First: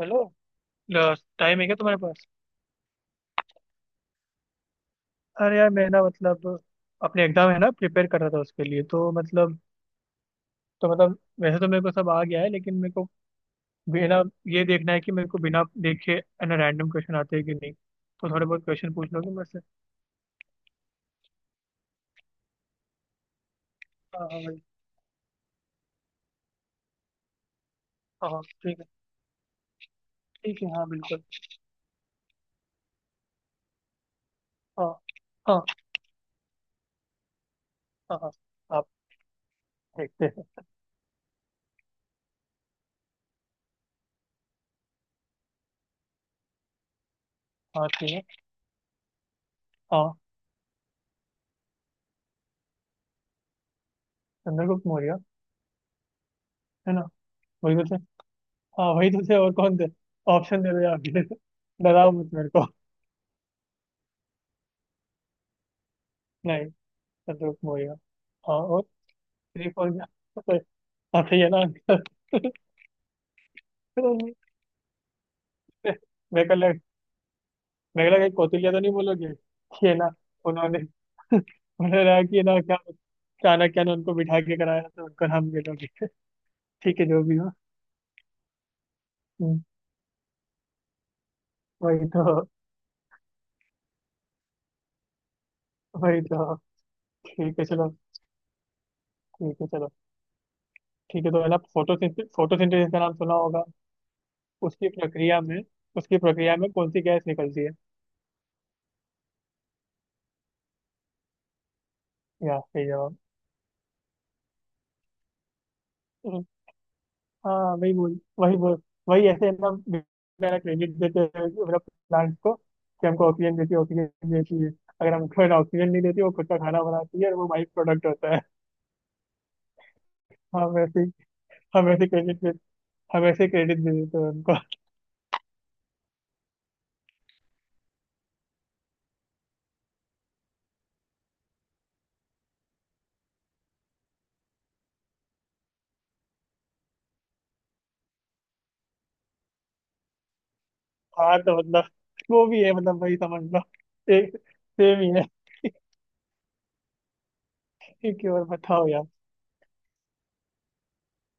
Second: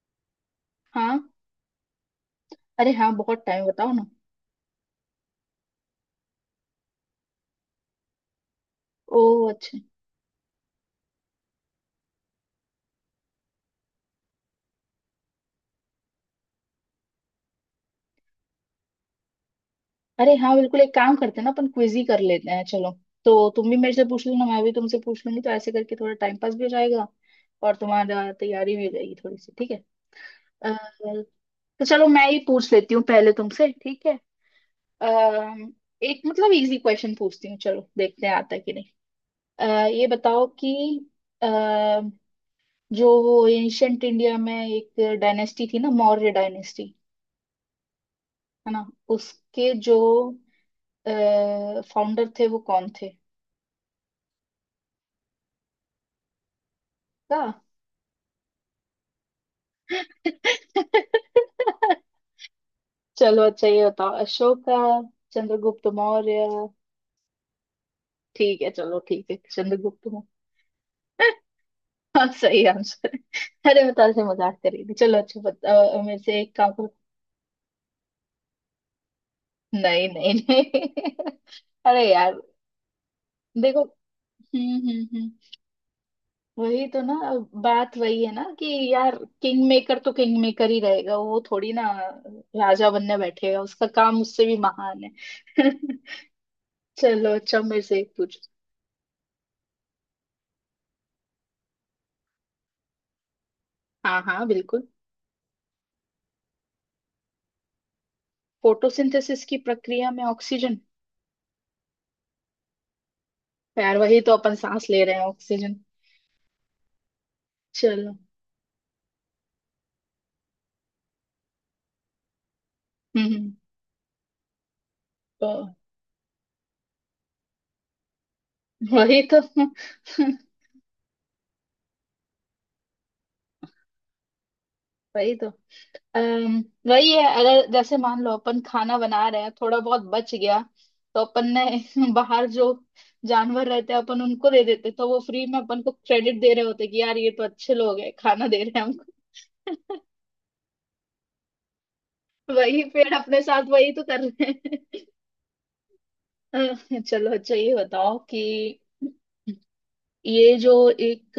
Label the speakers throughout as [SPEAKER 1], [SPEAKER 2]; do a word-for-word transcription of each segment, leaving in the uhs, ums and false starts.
[SPEAKER 1] Hello.
[SPEAKER 2] हाँ।
[SPEAKER 1] Time है क्या तुम्हारे पास?
[SPEAKER 2] अरे हाँ, बहुत टाइम, बताओ ना।
[SPEAKER 1] अरे यार मैं ना मतलब अपने एग्जाम है ना प्रिपेयर कर रहा था उसके लिए तो
[SPEAKER 2] ओ,
[SPEAKER 1] मतलब
[SPEAKER 2] अच्छा।
[SPEAKER 1] तो मतलब वैसे तो मेरे को सब आ गया है लेकिन मेरे को बिना, ये देखना है कि मेरे को बिना देखे है ना रैंडम क्वेश्चन आते हैं कि नहीं। तो थोड़े बहुत क्वेश्चन पूछ लोगे मेरे से?
[SPEAKER 2] अरे हाँ, बिल्कुल, एक काम करते हैं ना, अपन क्विज ही कर लेते हैं। चलो तो तुम भी मेरे से
[SPEAKER 1] हाँ
[SPEAKER 2] पूछ
[SPEAKER 1] हाँ
[SPEAKER 2] लेना,
[SPEAKER 1] भाई।
[SPEAKER 2] मैं भी तुमसे पूछ लूंगी, तो ऐसे करके थोड़ा टाइम पास भी हो जाएगा और
[SPEAKER 1] हाँ
[SPEAKER 2] तुम्हारा
[SPEAKER 1] हाँ
[SPEAKER 2] तैयारी
[SPEAKER 1] ठीक है।
[SPEAKER 2] भी हो जाएगी थोड़ी सी। ठीक है।
[SPEAKER 1] ठीक है
[SPEAKER 2] अ,
[SPEAKER 1] हाँ बिल्कुल।
[SPEAKER 2] तो चलो मैं ही पूछ लेती हूँ पहले तुमसे, ठीक है।
[SPEAKER 1] हाँ
[SPEAKER 2] अ,
[SPEAKER 1] हाँ।
[SPEAKER 2] एक मतलब इजी क्वेश्चन पूछती हूँ, चलो
[SPEAKER 1] हाँ
[SPEAKER 2] देखते
[SPEAKER 1] हाँ।
[SPEAKER 2] हैं आता है कि नहीं।
[SPEAKER 1] आप?
[SPEAKER 2] अ, ये
[SPEAKER 1] देखते हैं।
[SPEAKER 2] बताओ कि अ, जो वो एंशंट इंडिया में एक डायनेस्टी थी ना, मौर्य डायनेस्टी,
[SPEAKER 1] हाँ ठीक है।
[SPEAKER 2] है ना, उसके जो
[SPEAKER 1] हाँ।
[SPEAKER 2] फाउंडर थे वो कौन थे?
[SPEAKER 1] चंद्रगुप्त मौर्य है ना?
[SPEAKER 2] का।
[SPEAKER 1] वही तो थे। हाँ वही तो थे, और कौन थे? ऑप्शन दे दो यार डराओ मत मेरे को।
[SPEAKER 2] चलो अच्छा, ये बताओ: अशोका, चंद्रगुप्त मौर्य।
[SPEAKER 1] नहीं। संदूक मोया। हाँ।
[SPEAKER 2] ठीक है
[SPEAKER 1] और
[SPEAKER 2] चलो, ठीक है,
[SPEAKER 1] थ्री फोर।
[SPEAKER 2] चंद्रगुप्त मौर्य।
[SPEAKER 1] हाँ सही है ना
[SPEAKER 2] हाँ,
[SPEAKER 1] अंकल।
[SPEAKER 2] सही आंसर है। अरे बता,
[SPEAKER 1] पता
[SPEAKER 2] से
[SPEAKER 1] नहीं।
[SPEAKER 2] मजाक करी थी। चलो अच्छा बता। अ, मेरे से
[SPEAKER 1] मेरे
[SPEAKER 2] एक
[SPEAKER 1] को
[SPEAKER 2] काम
[SPEAKER 1] लग
[SPEAKER 2] करो।
[SPEAKER 1] मेरे को लगा कौटिल्य तो नहीं बोलोगे ये
[SPEAKER 2] नहीं
[SPEAKER 1] ना।
[SPEAKER 2] नहीं
[SPEAKER 1] उन्होंने
[SPEAKER 2] नहीं।
[SPEAKER 1] उन्होंने
[SPEAKER 2] अरे
[SPEAKER 1] रहा
[SPEAKER 2] यार,
[SPEAKER 1] कि ना क्या,
[SPEAKER 2] देखो।
[SPEAKER 1] चाणक्य ने उनको बिठा के
[SPEAKER 2] हम्म
[SPEAKER 1] कराया
[SPEAKER 2] हम्म
[SPEAKER 1] तो उनको
[SPEAKER 2] हम्म।
[SPEAKER 1] नाम ले लोगे।
[SPEAKER 2] वही तो
[SPEAKER 1] ठीक है
[SPEAKER 2] ना,
[SPEAKER 1] जो भी हो।
[SPEAKER 2] बात वही है ना कि, यार,
[SPEAKER 1] हम्म,
[SPEAKER 2] किंग मेकर तो किंग मेकर ही रहेगा, वो थोड़ी ना
[SPEAKER 1] वही तो।
[SPEAKER 2] राजा बनने बैठेगा। उसका काम उससे भी महान है।
[SPEAKER 1] वही तो।
[SPEAKER 2] चलो
[SPEAKER 1] ठीक
[SPEAKER 2] अच्छा,
[SPEAKER 1] है
[SPEAKER 2] मेरे
[SPEAKER 1] चलो।
[SPEAKER 2] से एक पूछ।
[SPEAKER 1] ठीक है चलो। ठीक है तो है ना फोटोसिंथेसिस, फोटोसिंथेसिस का नाम सुना होगा।
[SPEAKER 2] हाँ हाँ बिल्कुल।
[SPEAKER 1] उसकी प्रक्रिया में, उसकी प्रक्रिया में कौन सी गैस निकलती है?
[SPEAKER 2] फोटोसिंथेसिस की प्रक्रिया में ऑक्सीजन।
[SPEAKER 1] या सही जवाब।
[SPEAKER 2] यार वही तो अपन सांस ले रहे हैं, ऑक्सीजन।
[SPEAKER 1] हाँ वही
[SPEAKER 2] चलो।
[SPEAKER 1] बोल, वही बोल। वही ऐसे है ना। मेरा क्रेडिट देते हैं मतलब प्लांट को कि
[SPEAKER 2] हम्म
[SPEAKER 1] हमको
[SPEAKER 2] हम्म,
[SPEAKER 1] ऑक्सीजन देती है, ऑक्सीजन देती है। अगर हमको
[SPEAKER 2] तो
[SPEAKER 1] है ना ऑक्सीजन नहीं देती वो, खुद का खाना बनाती है और वो बाई प्रोडक्ट होता है।
[SPEAKER 2] वही तो।
[SPEAKER 1] हम ऐसे ही- हम ऐसे क्रेडिट दे हम ऐसे क्रेडिट दे देते हैं उनको।
[SPEAKER 2] वही तो। अम्म, वही है। अगर जैसे मान लो अपन खाना बना रहे हैं, थोड़ा बहुत बच गया तो अपन ने बाहर जो जानवर रहते हैं अपन उनको दे देते, तो वो फ्री में अपन को क्रेडिट दे रहे होते कि यार ये तो अच्छे लोग हैं, खाना दे रहे हैं हमको।
[SPEAKER 1] हाँ तो मतलब वो भी है,
[SPEAKER 2] वही
[SPEAKER 1] मतलब
[SPEAKER 2] पेड़
[SPEAKER 1] वही
[SPEAKER 2] अपने
[SPEAKER 1] समझ लो।
[SPEAKER 2] साथ वही तो कर
[SPEAKER 1] एक
[SPEAKER 2] रहे हैं।
[SPEAKER 1] सेम ही है।
[SPEAKER 2] अ, चलो अच्छा, ये बताओ
[SPEAKER 1] कि
[SPEAKER 2] कि
[SPEAKER 1] और बताओ यार।
[SPEAKER 2] ये जो एक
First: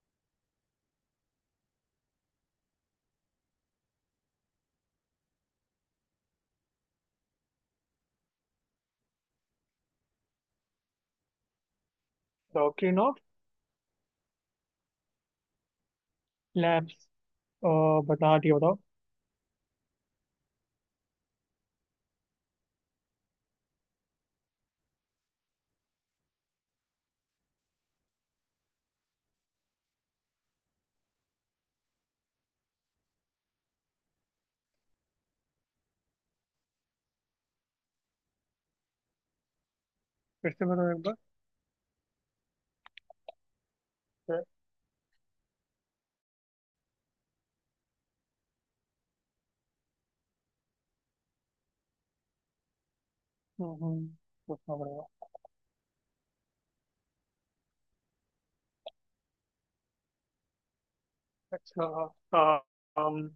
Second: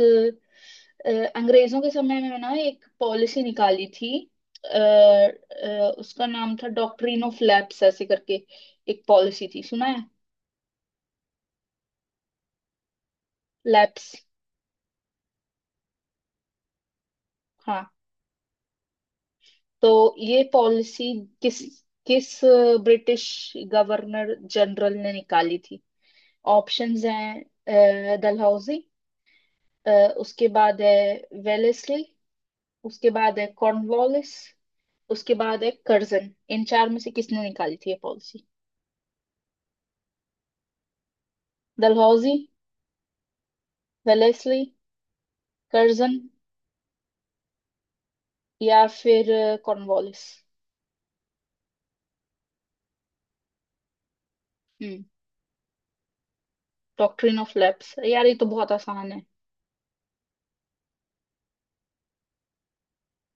[SPEAKER 2] अ, अंग्रेजों के समय में ना एक पॉलिसी निकाली थी, अ, अ, उसका नाम था डॉक्ट्रिन ऑफ लैप्स ऐसे करके, एक पॉलिसी थी, सुना है?
[SPEAKER 1] Doctrine of
[SPEAKER 2] lapse,
[SPEAKER 1] lapse.
[SPEAKER 2] हाँ।
[SPEAKER 1] बता दिया बताओ।
[SPEAKER 2] तो ये पॉलिसी किस, किस ब्रिटिश गवर्नर जनरल ने निकाली थी? ऑप्शंस हैं: अ, डलहौजी, अ, उसके बाद है वेलेस्ली, उसके बाद है कॉर्नवालिस, उसके बाद है कर्जन। इन चार में से किसने निकाली थी ये पॉलिसी?
[SPEAKER 1] फिर से बताओ एक बार।
[SPEAKER 2] डलहौजी, वेलेस्ली, कर्जन या फिर अ, कॉर्नवालिस।
[SPEAKER 1] हम्म हम्म, पूछना
[SPEAKER 2] हम्म,
[SPEAKER 1] पड़ेगा।
[SPEAKER 2] डॉक्ट्रिन ऑफ लैप्स, यार ये तो बहुत आसान है।
[SPEAKER 1] अच्छा। हाँ। um,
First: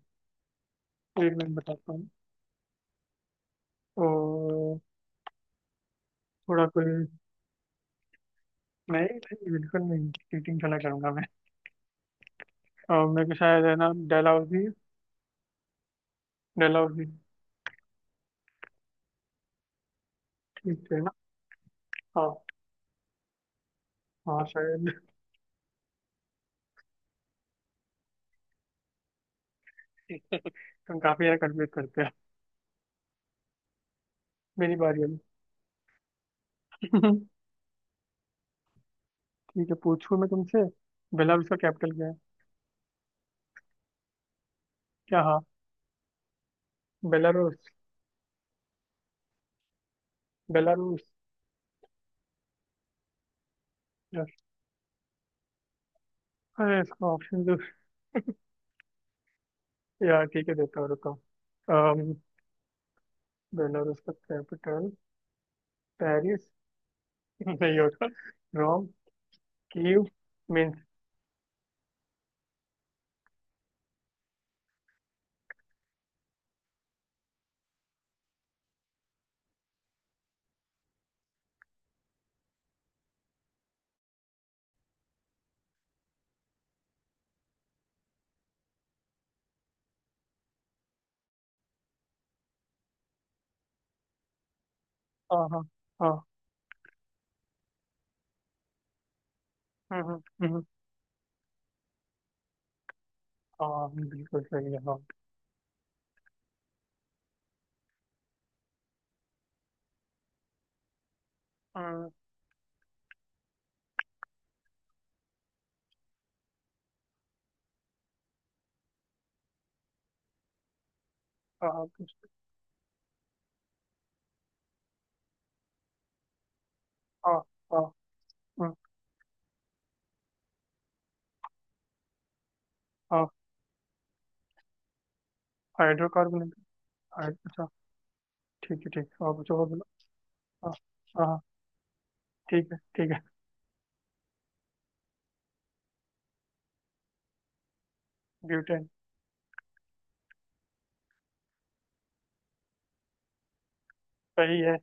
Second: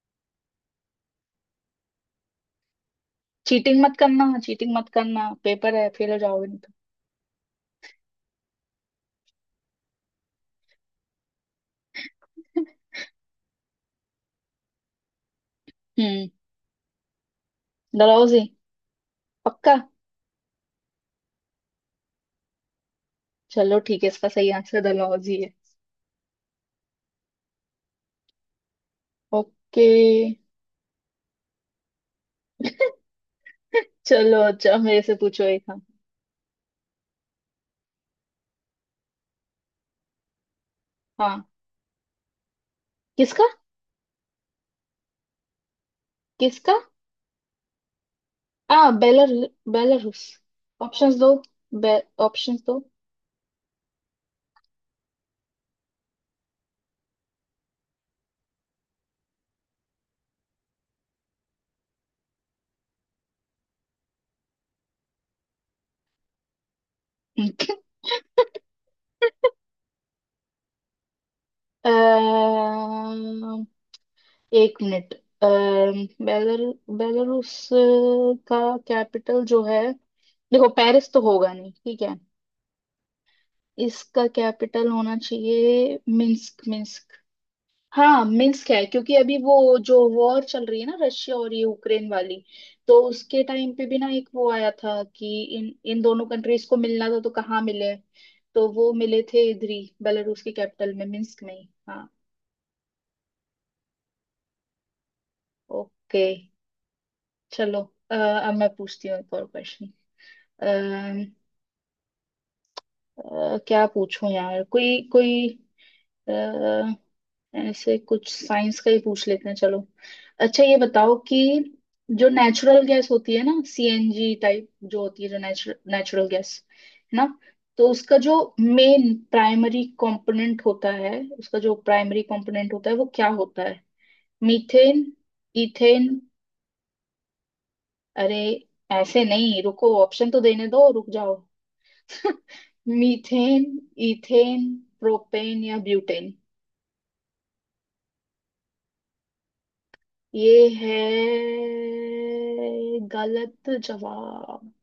[SPEAKER 1] एक मिनट बताता हूँ।
[SPEAKER 2] चीटिंग मत करना, चीटिंग
[SPEAKER 1] तो
[SPEAKER 2] मत करना, पेपर है, फेल हो जाओगे।
[SPEAKER 1] थोड़ा कोई, नहीं नहीं, बिल्कुल नहीं, चीटिंग थोड़ा करूंगा मैं। और मेरे को शायद है ना, डेलहाउजी।
[SPEAKER 2] हम्म।
[SPEAKER 1] डेलहाउजी।
[SPEAKER 2] डलहौजी? पक्का?
[SPEAKER 1] ठीक है ना? हाँ।
[SPEAKER 2] चलो ठीक है, इसका
[SPEAKER 1] हाँ
[SPEAKER 2] सही आंसर
[SPEAKER 1] शायद।
[SPEAKER 2] डलहौजी है। ओके।
[SPEAKER 1] तुम काफी यार कंफ्यूज करते हो।
[SPEAKER 2] चलो
[SPEAKER 1] मेरी
[SPEAKER 2] अच्छा, मेरे
[SPEAKER 1] बारी
[SPEAKER 2] से
[SPEAKER 1] अब।
[SPEAKER 2] पूछो एक हम।
[SPEAKER 1] ठीक है पूछूं मैं तुमसे?
[SPEAKER 2] हाँ।
[SPEAKER 1] बेलारूस का कैपिटल क्या है?
[SPEAKER 2] किसका?
[SPEAKER 1] क्या हाँ?
[SPEAKER 2] किसका?
[SPEAKER 1] बेलारूस।
[SPEAKER 2] आ, बेलर, बेलारूस।
[SPEAKER 1] बेलारूस।
[SPEAKER 2] ऑप्शंस दो, बे, ऑप्शंस दो।
[SPEAKER 1] यस। अरे इसका ऑप्शन तो, यार ठीक है देता हूँ रुको। अम, बेलारूस का कैपिटल। पेरिस। नहीं होगा। रोम। कीव। मिन्स।
[SPEAKER 2] अम्म, एक मिनट। अम्म, बेलर, बेलारूस का कैपिटल जो है, देखो पेरिस तो होगा नहीं, ठीक है। इसका कैपिटल होना चाहिए मिन्स्क। मिन्स्क, हाँ मिन्स्क है, क्योंकि अभी वो जो वॉर चल रही है ना, रशिया और ये यूक्रेन वाली, तो उसके टाइम पे भी ना एक वो आया था कि
[SPEAKER 1] हाँ हाँ
[SPEAKER 2] इन इन
[SPEAKER 1] हाँ।
[SPEAKER 2] दोनों कंट्रीज को मिलना था तो कहाँ मिले, तो वो मिले थे इधर ही,
[SPEAKER 1] हम्म हम्म,
[SPEAKER 2] बेलारूस की
[SPEAKER 1] हम्म,
[SPEAKER 2] कैपिटल में, मिन्स्क में ही, हाँ।
[SPEAKER 1] हाँ बिल्कुल सही है हाँ।
[SPEAKER 2] ओके, चलो। अ, अब मैं पूछती हूँ एक और क्वेश्चन।
[SPEAKER 1] अ,
[SPEAKER 2] क्या पूछूं यार, कोई, कोई ऐसे कुछ साइंस का ही पूछ लेते हैं चलो। अच्छा ये बताओ कि
[SPEAKER 1] अ,
[SPEAKER 2] जो
[SPEAKER 1] कुछ-
[SPEAKER 2] नेचुरल गैस होती है ना, सीएनजी टाइप जो होती है, जो नेचुरल नेचुरल गैस है ना,
[SPEAKER 1] अ, अ,
[SPEAKER 2] तो उसका जो
[SPEAKER 1] अ,
[SPEAKER 2] मेन प्राइमरी कंपोनेंट होता है, उसका जो प्राइमरी कंपोनेंट होता है वो
[SPEAKER 1] अ,
[SPEAKER 2] क्या होता है? Methane, ethane,
[SPEAKER 1] hydrocarbon. हाइ- अच्छा।
[SPEAKER 2] अरे
[SPEAKER 1] ठीक है ठीक
[SPEAKER 2] ऐसे
[SPEAKER 1] है, और पूछो
[SPEAKER 2] नहीं,
[SPEAKER 1] और बोलो।
[SPEAKER 2] रुको, ऑप्शन तो देने
[SPEAKER 1] हाँ
[SPEAKER 2] दो, रुक
[SPEAKER 1] हाँ
[SPEAKER 2] जाओ।
[SPEAKER 1] हाँ, ठीक है ठीक है।
[SPEAKER 2] मीथेन, इथेन, प्रोपेन या ब्यूटेन।
[SPEAKER 1] ब्यूटेन।
[SPEAKER 2] ये है गलत
[SPEAKER 1] सही
[SPEAKER 2] जवाब।
[SPEAKER 1] है।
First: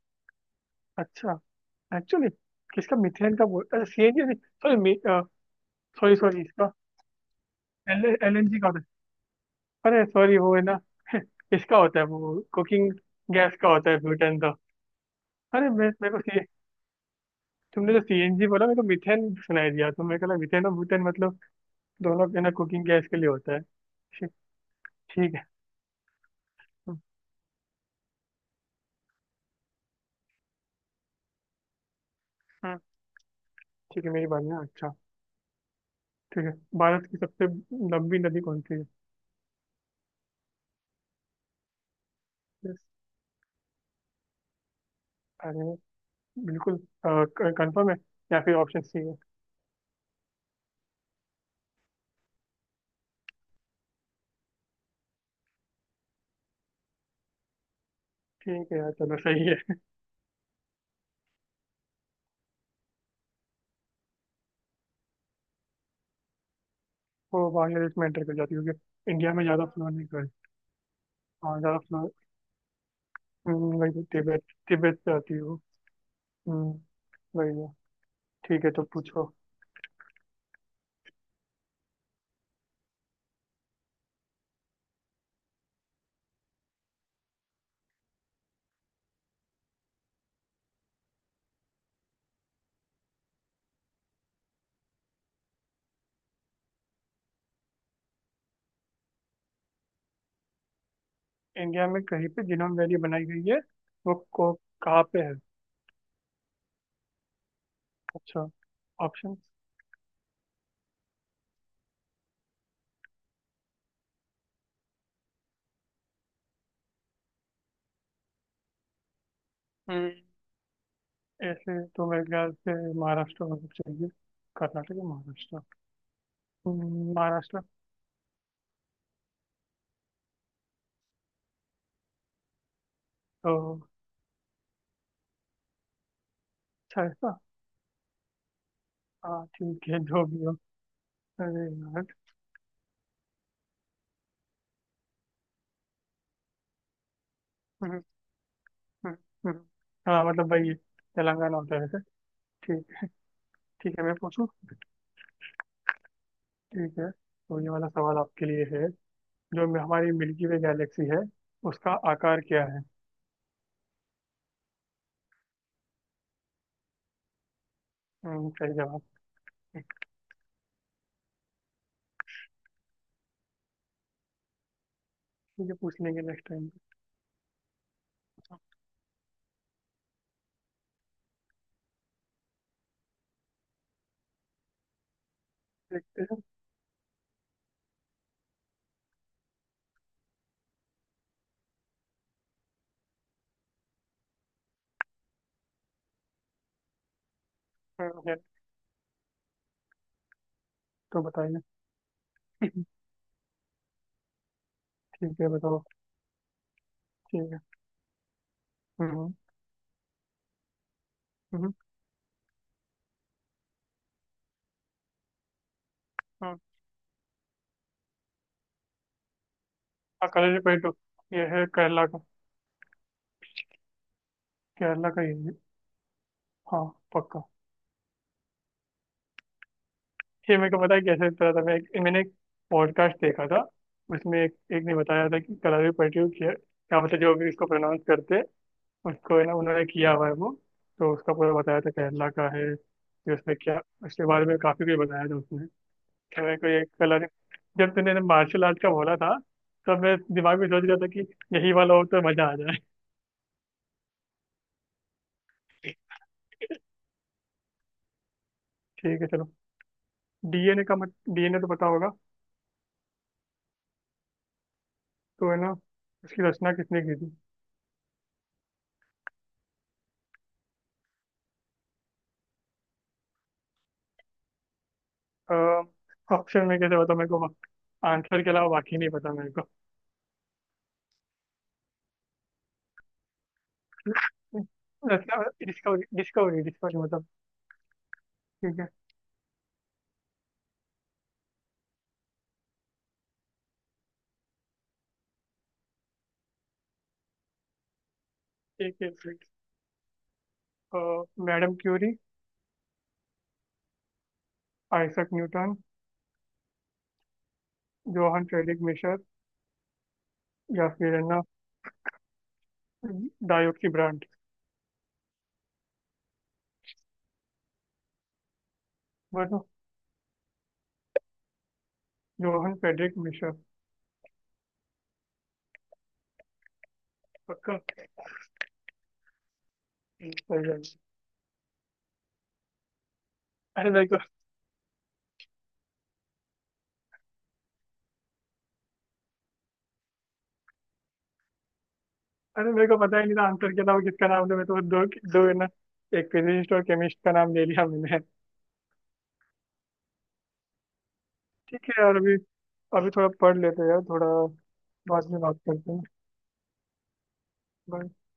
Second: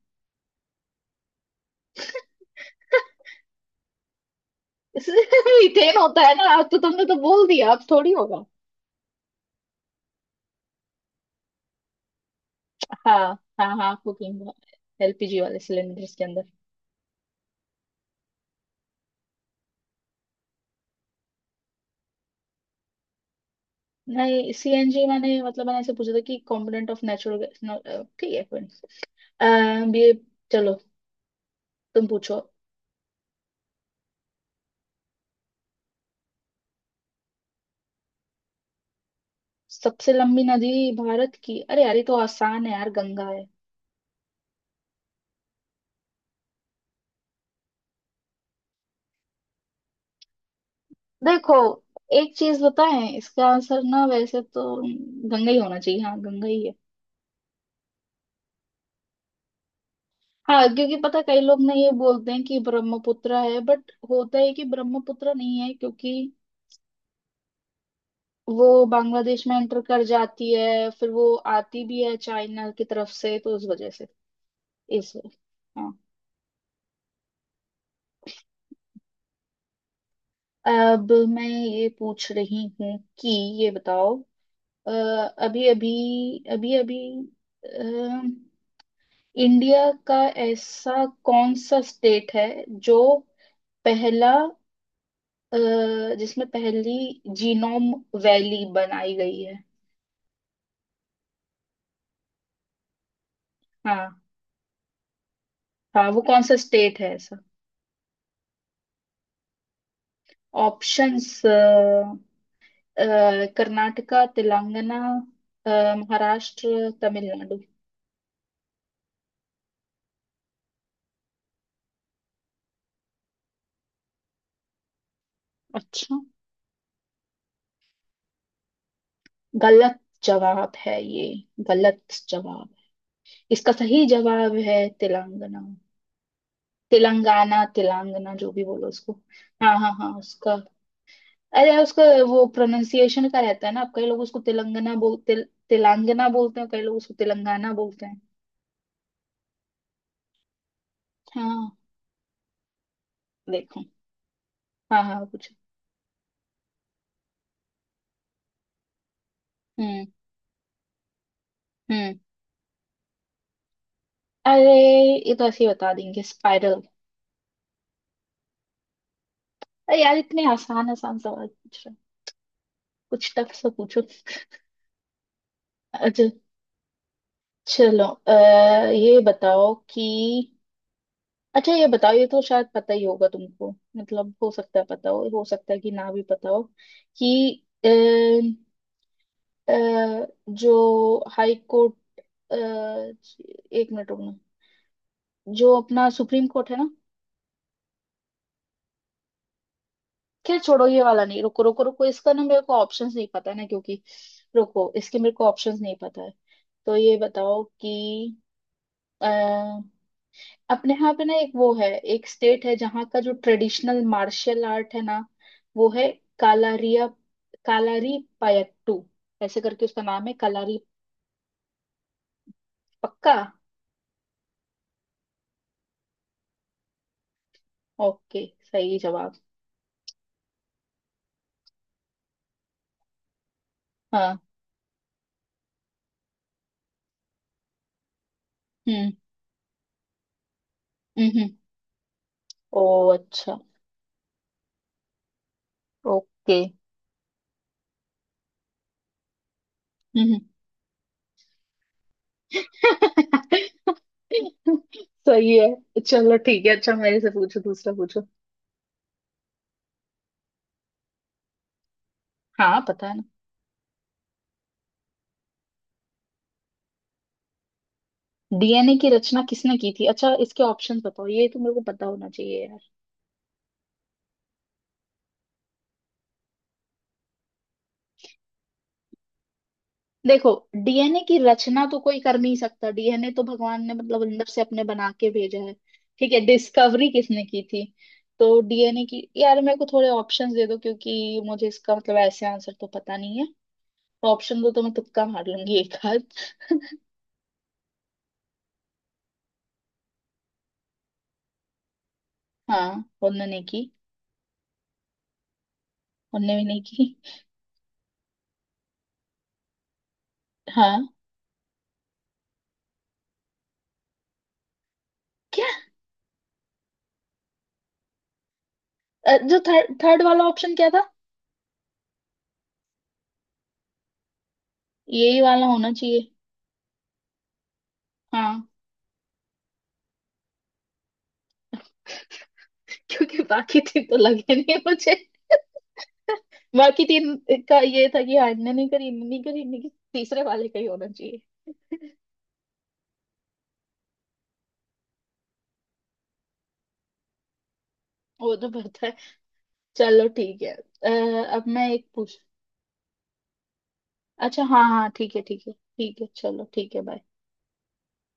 [SPEAKER 1] अच्छा। एक्चुअली किसका? मिथेन का बोल अच्छा? C N G. सॉरी
[SPEAKER 2] इसमें मीथेन
[SPEAKER 1] सॉरी
[SPEAKER 2] होता है
[SPEAKER 1] सॉरी।
[SPEAKER 2] ना, आप
[SPEAKER 1] इसका
[SPEAKER 2] तो, तुमने तो बोल दिया, अब
[SPEAKER 1] एल,
[SPEAKER 2] थोड़ी होगा।
[SPEAKER 1] एलएनजी का होता है। अरे सॉरी, वो है ना इसका होता है वो, कुकिंग
[SPEAKER 2] हाँ
[SPEAKER 1] गैस का
[SPEAKER 2] हाँ
[SPEAKER 1] होता
[SPEAKER 2] हाँ,
[SPEAKER 1] है ब्यूटेन
[SPEAKER 2] कुकिंग,
[SPEAKER 1] तो।
[SPEAKER 2] एलपीजी वाले
[SPEAKER 1] अरे मैं मेरे
[SPEAKER 2] सिलेंडर्स
[SPEAKER 1] को
[SPEAKER 2] के अंदर।
[SPEAKER 1] सी तुमने जो सी एन जी बोला मेरे को मिथेन सुनाई दिया, तो मेरे को लगा मिथेन और ब्यूटेन दोनों के ना कुकिंग गैस के लिए होता है। ठीक।
[SPEAKER 2] नहीं, सीएनजी
[SPEAKER 1] ठीक
[SPEAKER 2] मैंने
[SPEAKER 1] है।
[SPEAKER 2] मतलब मैंने ऐसे पूछा था कि कंपोनेंट ऑफ नेचुरल गैस। ठीक है कोई नहीं। अम, ये, चलो, तुम पूछो।
[SPEAKER 1] हाँ ठीक है मेरी बात ना, अच्छा ठीक है। भारत की सबसे लंबी नदी कौन सी है?
[SPEAKER 2] सबसे लंबी नदी भारत की, अरे यार ये तो आसान है
[SPEAKER 1] यस।
[SPEAKER 2] यार, गंगा है।
[SPEAKER 1] अरे बिल्कुल। कंफर्म है या फिर ऑप्शन सी है?
[SPEAKER 2] देखो, एक चीज बताएं, इसका आंसर ना, वैसे तो गंगा ही होना चाहिए, हाँ गंगा ही है।
[SPEAKER 1] ठीक है यार चलो सही है।
[SPEAKER 2] हाँ, क्योंकि पता, कई लोग ना ये बोलते हैं कि ब्रह्मपुत्र है, बट होता है कि ब्रह्मपुत्र नहीं है क्योंकि
[SPEAKER 1] वो बांग्लादेश में एंटर कर जाती है
[SPEAKER 2] वो
[SPEAKER 1] क्योंकि इंडिया में
[SPEAKER 2] बांग्लादेश में
[SPEAKER 1] ज़्यादा
[SPEAKER 2] एंटर
[SPEAKER 1] फ्लो
[SPEAKER 2] कर
[SPEAKER 1] नहीं कर,
[SPEAKER 2] जाती है, फिर वो
[SPEAKER 1] हाँ ज़्यादा
[SPEAKER 2] आती भी
[SPEAKER 1] फ्लो,
[SPEAKER 2] है चाइना की तरफ से, तो उस वजह
[SPEAKER 1] वही तो
[SPEAKER 2] से,
[SPEAKER 1] तिब्बत, तिब्बत से
[SPEAKER 2] इस,
[SPEAKER 1] आती है वो।
[SPEAKER 2] हाँ।
[SPEAKER 1] हम्म, वही है। ठीक है तो पूछो।
[SPEAKER 2] अब मैं ये पूछ रही हूँ कि ये बताओ, अभी अभी, अभी अभी इंडिया का ऐसा कौन सा स्टेट है जो पहला, अ, जिसमें पहली जीनोम वैली बनाई गई है?
[SPEAKER 1] इंडिया में कहीं पे जिनोम वैली बनाई गई है?
[SPEAKER 2] हाँ,
[SPEAKER 1] वो को, कहाँ पे है?
[SPEAKER 2] हाँ वो कौन सा स्टेट है ऐसा?
[SPEAKER 1] अच्छा। ऑप्शन?
[SPEAKER 2] ऑप्शंस: कर्नाटका, तेलंगाना, अ, महाराष्ट्र, तमिलनाडु।
[SPEAKER 1] ऐसे तो मेरे ख्याल से महाराष्ट्र में सब चाहिए। कर्नाटक या महाराष्ट्र।
[SPEAKER 2] अच्छा,
[SPEAKER 1] हम्म, महाराष्ट्र।
[SPEAKER 2] गलत जवाब है ये, गलत जवाब।
[SPEAKER 1] तो
[SPEAKER 2] इसका सही जवाब है तेलंगाना।
[SPEAKER 1] अच्छा है इसका?
[SPEAKER 2] तेलंगाना, तेलंगाना, जो भी बोलो उसको।
[SPEAKER 1] हाँ
[SPEAKER 2] हाँ
[SPEAKER 1] ठीक
[SPEAKER 2] हाँ
[SPEAKER 1] है
[SPEAKER 2] हाँ,
[SPEAKER 1] जो भी हो।
[SPEAKER 2] उसका,
[SPEAKER 1] अरे
[SPEAKER 2] अरे उसका
[SPEAKER 1] यार।
[SPEAKER 2] वो प्रोनाउंसिएशन का रहता है ना, अब कई लोग उसको तेलंगाना बोल, तिल, तेलंगाना बोलते हैं, कई लोग उसको तेलंगाना
[SPEAKER 1] हम्म,
[SPEAKER 2] बोलते हैं।
[SPEAKER 1] हम्म, हम्म। हाँ मतलब भाई, तेलंगाना होता
[SPEAKER 2] हाँ।
[SPEAKER 1] है वैसे। ठीक।
[SPEAKER 2] देखो।
[SPEAKER 1] ठीक है मैं पूछूं?
[SPEAKER 2] हाँ हाँ कुछ।
[SPEAKER 1] ठीक है तो ये वाला सवाल आपके लिए है। जो मे-
[SPEAKER 2] हम्म
[SPEAKER 1] हमारी मिल्की वे गैलेक्सी है, उसका
[SPEAKER 2] हम्म।
[SPEAKER 1] आकार क्या है?
[SPEAKER 2] अरे ये तो ऐसे ही बता देंगे, स्पाइरल।
[SPEAKER 1] हम्म, सही जवाब।
[SPEAKER 2] अरे यार, इतने आसान आसान सवाल पूछ रहे हो। कुछ टफ सा पूछो।
[SPEAKER 1] ठीक है पूछ लेंगे
[SPEAKER 2] अच्छा
[SPEAKER 1] नेक्स्ट टाइम।
[SPEAKER 2] चलो आ, ये बताओ कि, अच्छा ये बताओ, ये तो शायद पता ही होगा तुमको, मतलब हो सकता है पता हो हो सकता है कि ना भी
[SPEAKER 1] देखते हैं।
[SPEAKER 2] पता हो कि अ, जो हाई कोर्ट, अ, एक मिनट रुकना, जो अपना सुप्रीम कोर्ट है ना,
[SPEAKER 1] हम्म, है,
[SPEAKER 2] खैर छोड़ो ये
[SPEAKER 1] तो
[SPEAKER 2] वाला नहीं,
[SPEAKER 1] बताइए
[SPEAKER 2] रुको रुको रुको, इसका ना मेरे को ऑप्शंस नहीं पता है ना, क्योंकि रुको, इसके मेरे
[SPEAKER 1] ठीक
[SPEAKER 2] को
[SPEAKER 1] है
[SPEAKER 2] ऑप्शंस
[SPEAKER 1] बताओ।
[SPEAKER 2] नहीं पता है। तो ये
[SPEAKER 1] ठीक है।
[SPEAKER 2] बताओ कि अ,
[SPEAKER 1] हम्म
[SPEAKER 2] अपने यहाँ पे ना एक वो
[SPEAKER 1] हम्म,
[SPEAKER 2] है, एक स्टेट है जहाँ का जो ट्रेडिशनल मार्शल आर्ट है ना, वो है
[SPEAKER 1] हम्म।
[SPEAKER 2] कालारिया, कालारी पायट्टू ऐसे करके, उसका नाम है कालारी।
[SPEAKER 1] कलरीपयट्टू। ये है केरला का।
[SPEAKER 2] पक्का।
[SPEAKER 1] केरला का ये है। हाँ। पक्का।
[SPEAKER 2] ओके, सही जवाब।
[SPEAKER 1] ये मेरे को पता है। कैसे पता था, मैं एक, मैंने एक पॉडकास्ट देखा था।
[SPEAKER 2] हाँ।
[SPEAKER 1] उसमें एक, एक ने बताया था कि कलरीपयट्टू क्या, क्या मतलब जो भी इसको प्रोनाउंस करते हैं,
[SPEAKER 2] हम्म
[SPEAKER 1] उसको है ना उन्होंने किया हुआ है वो। तो उसका
[SPEAKER 2] हम्म।
[SPEAKER 1] पूरा बताया था केरला का है
[SPEAKER 2] ओ,
[SPEAKER 1] कि उसमें
[SPEAKER 2] अच्छा।
[SPEAKER 1] क्या, उसके बारे में काफी कुछ बताया था उसने। क्या मेरे
[SPEAKER 2] ओके।
[SPEAKER 1] को ये कलरी, जब तूने ना मार्शल आर्ट का बोला था, तब मैं
[SPEAKER 2] हम्म।
[SPEAKER 1] दिमाग में सोच रहा था कि यही वाला हो तो मजा आ जाए।
[SPEAKER 2] सही है, चलो ठीक है। अच्छा मेरे से पूछो, दूसरा पूछो।
[SPEAKER 1] ठीक है चलो। डी एन ए का मत, डी एन ए तो पता होगा,
[SPEAKER 2] हाँ, पता है ना।
[SPEAKER 1] तो है ना इसकी रचना किसने की थी?
[SPEAKER 2] डीएनए की रचना किसने की थी? अच्छा इसके ऑप्शन बताओ, ये तो मेरे को पता होना चाहिए यार।
[SPEAKER 1] ऑप्शन में कैसे बताऊँ मेरे को? आंसर के अलावा बाकी नहीं पता मेरे को।
[SPEAKER 2] देखो, डीएनए की रचना तो कोई कर नहीं सकता, डीएनए तो भगवान ने मतलब अंदर से अपने बना के
[SPEAKER 1] रचना,
[SPEAKER 2] भेजा है।
[SPEAKER 1] डिस्कवरी
[SPEAKER 2] ठीक है,
[SPEAKER 1] डिस्कवरी डिस्कवरी
[SPEAKER 2] डिस्कवरी
[SPEAKER 1] मतलब।
[SPEAKER 2] किसने की थी तो
[SPEAKER 1] ठीक है।
[SPEAKER 2] डीएनए की, यार मेरे को थोड़े ऑप्शंस दे दो क्योंकि मुझे इसका मतलब ऐसे आंसर तो पता नहीं है। ऑप्शन दो तो मैं तुक्का मार लूंगी एक।
[SPEAKER 1] एक एक मिनट। Madam Curie.
[SPEAKER 2] हाँ, उनने नहीं की।
[SPEAKER 1] Isaac Newton.
[SPEAKER 2] उनने भी नहीं की।
[SPEAKER 1] Johann Friedrich Miescher. या
[SPEAKER 2] हाँ।
[SPEAKER 1] फिर है ना डायोड की ब्रांड।
[SPEAKER 2] क्या? अ, जो
[SPEAKER 1] बोलो।
[SPEAKER 2] थर्ड थर्ड वाला ऑप्शन क्या था?
[SPEAKER 1] Johann Friedrich Miescher.
[SPEAKER 2] यही वाला होना चाहिए।
[SPEAKER 1] पक्का।
[SPEAKER 2] हाँ,
[SPEAKER 1] हम्म, सही है।
[SPEAKER 2] क्योंकि बाकी
[SPEAKER 1] अरे
[SPEAKER 2] तीन
[SPEAKER 1] मेरे
[SPEAKER 2] तो
[SPEAKER 1] को
[SPEAKER 2] लगे नहीं मुझे। बाकी तीन का ये था कि हाँ, इनने नहीं करी, इनने नहीं करी, इनने की, तीसरे वाले का ही होना चाहिए।
[SPEAKER 1] अरे मेरे को पता ही नहीं था आंसर के अलावा किसका नाम था। मैं तो दो, दो है ना, एक फिजिस्ट और केमिस्ट का नाम ले लिया मैंने।
[SPEAKER 2] वो तो पता है। चलो ठीक है। अ, अब
[SPEAKER 1] ठीक
[SPEAKER 2] मैं
[SPEAKER 1] है
[SPEAKER 2] एक
[SPEAKER 1] यार, अभी
[SPEAKER 2] पूछ।
[SPEAKER 1] अभी थोड़ा पढ़ लेते हैं यार थोड़ा।
[SPEAKER 2] अच्छा हाँ हाँ,
[SPEAKER 1] बाद
[SPEAKER 2] ठीक
[SPEAKER 1] में
[SPEAKER 2] है
[SPEAKER 1] बात
[SPEAKER 2] ठीक है
[SPEAKER 1] करते हैं।
[SPEAKER 2] ठीक है, चलो ठीक है, बाय।
[SPEAKER 1] Bye।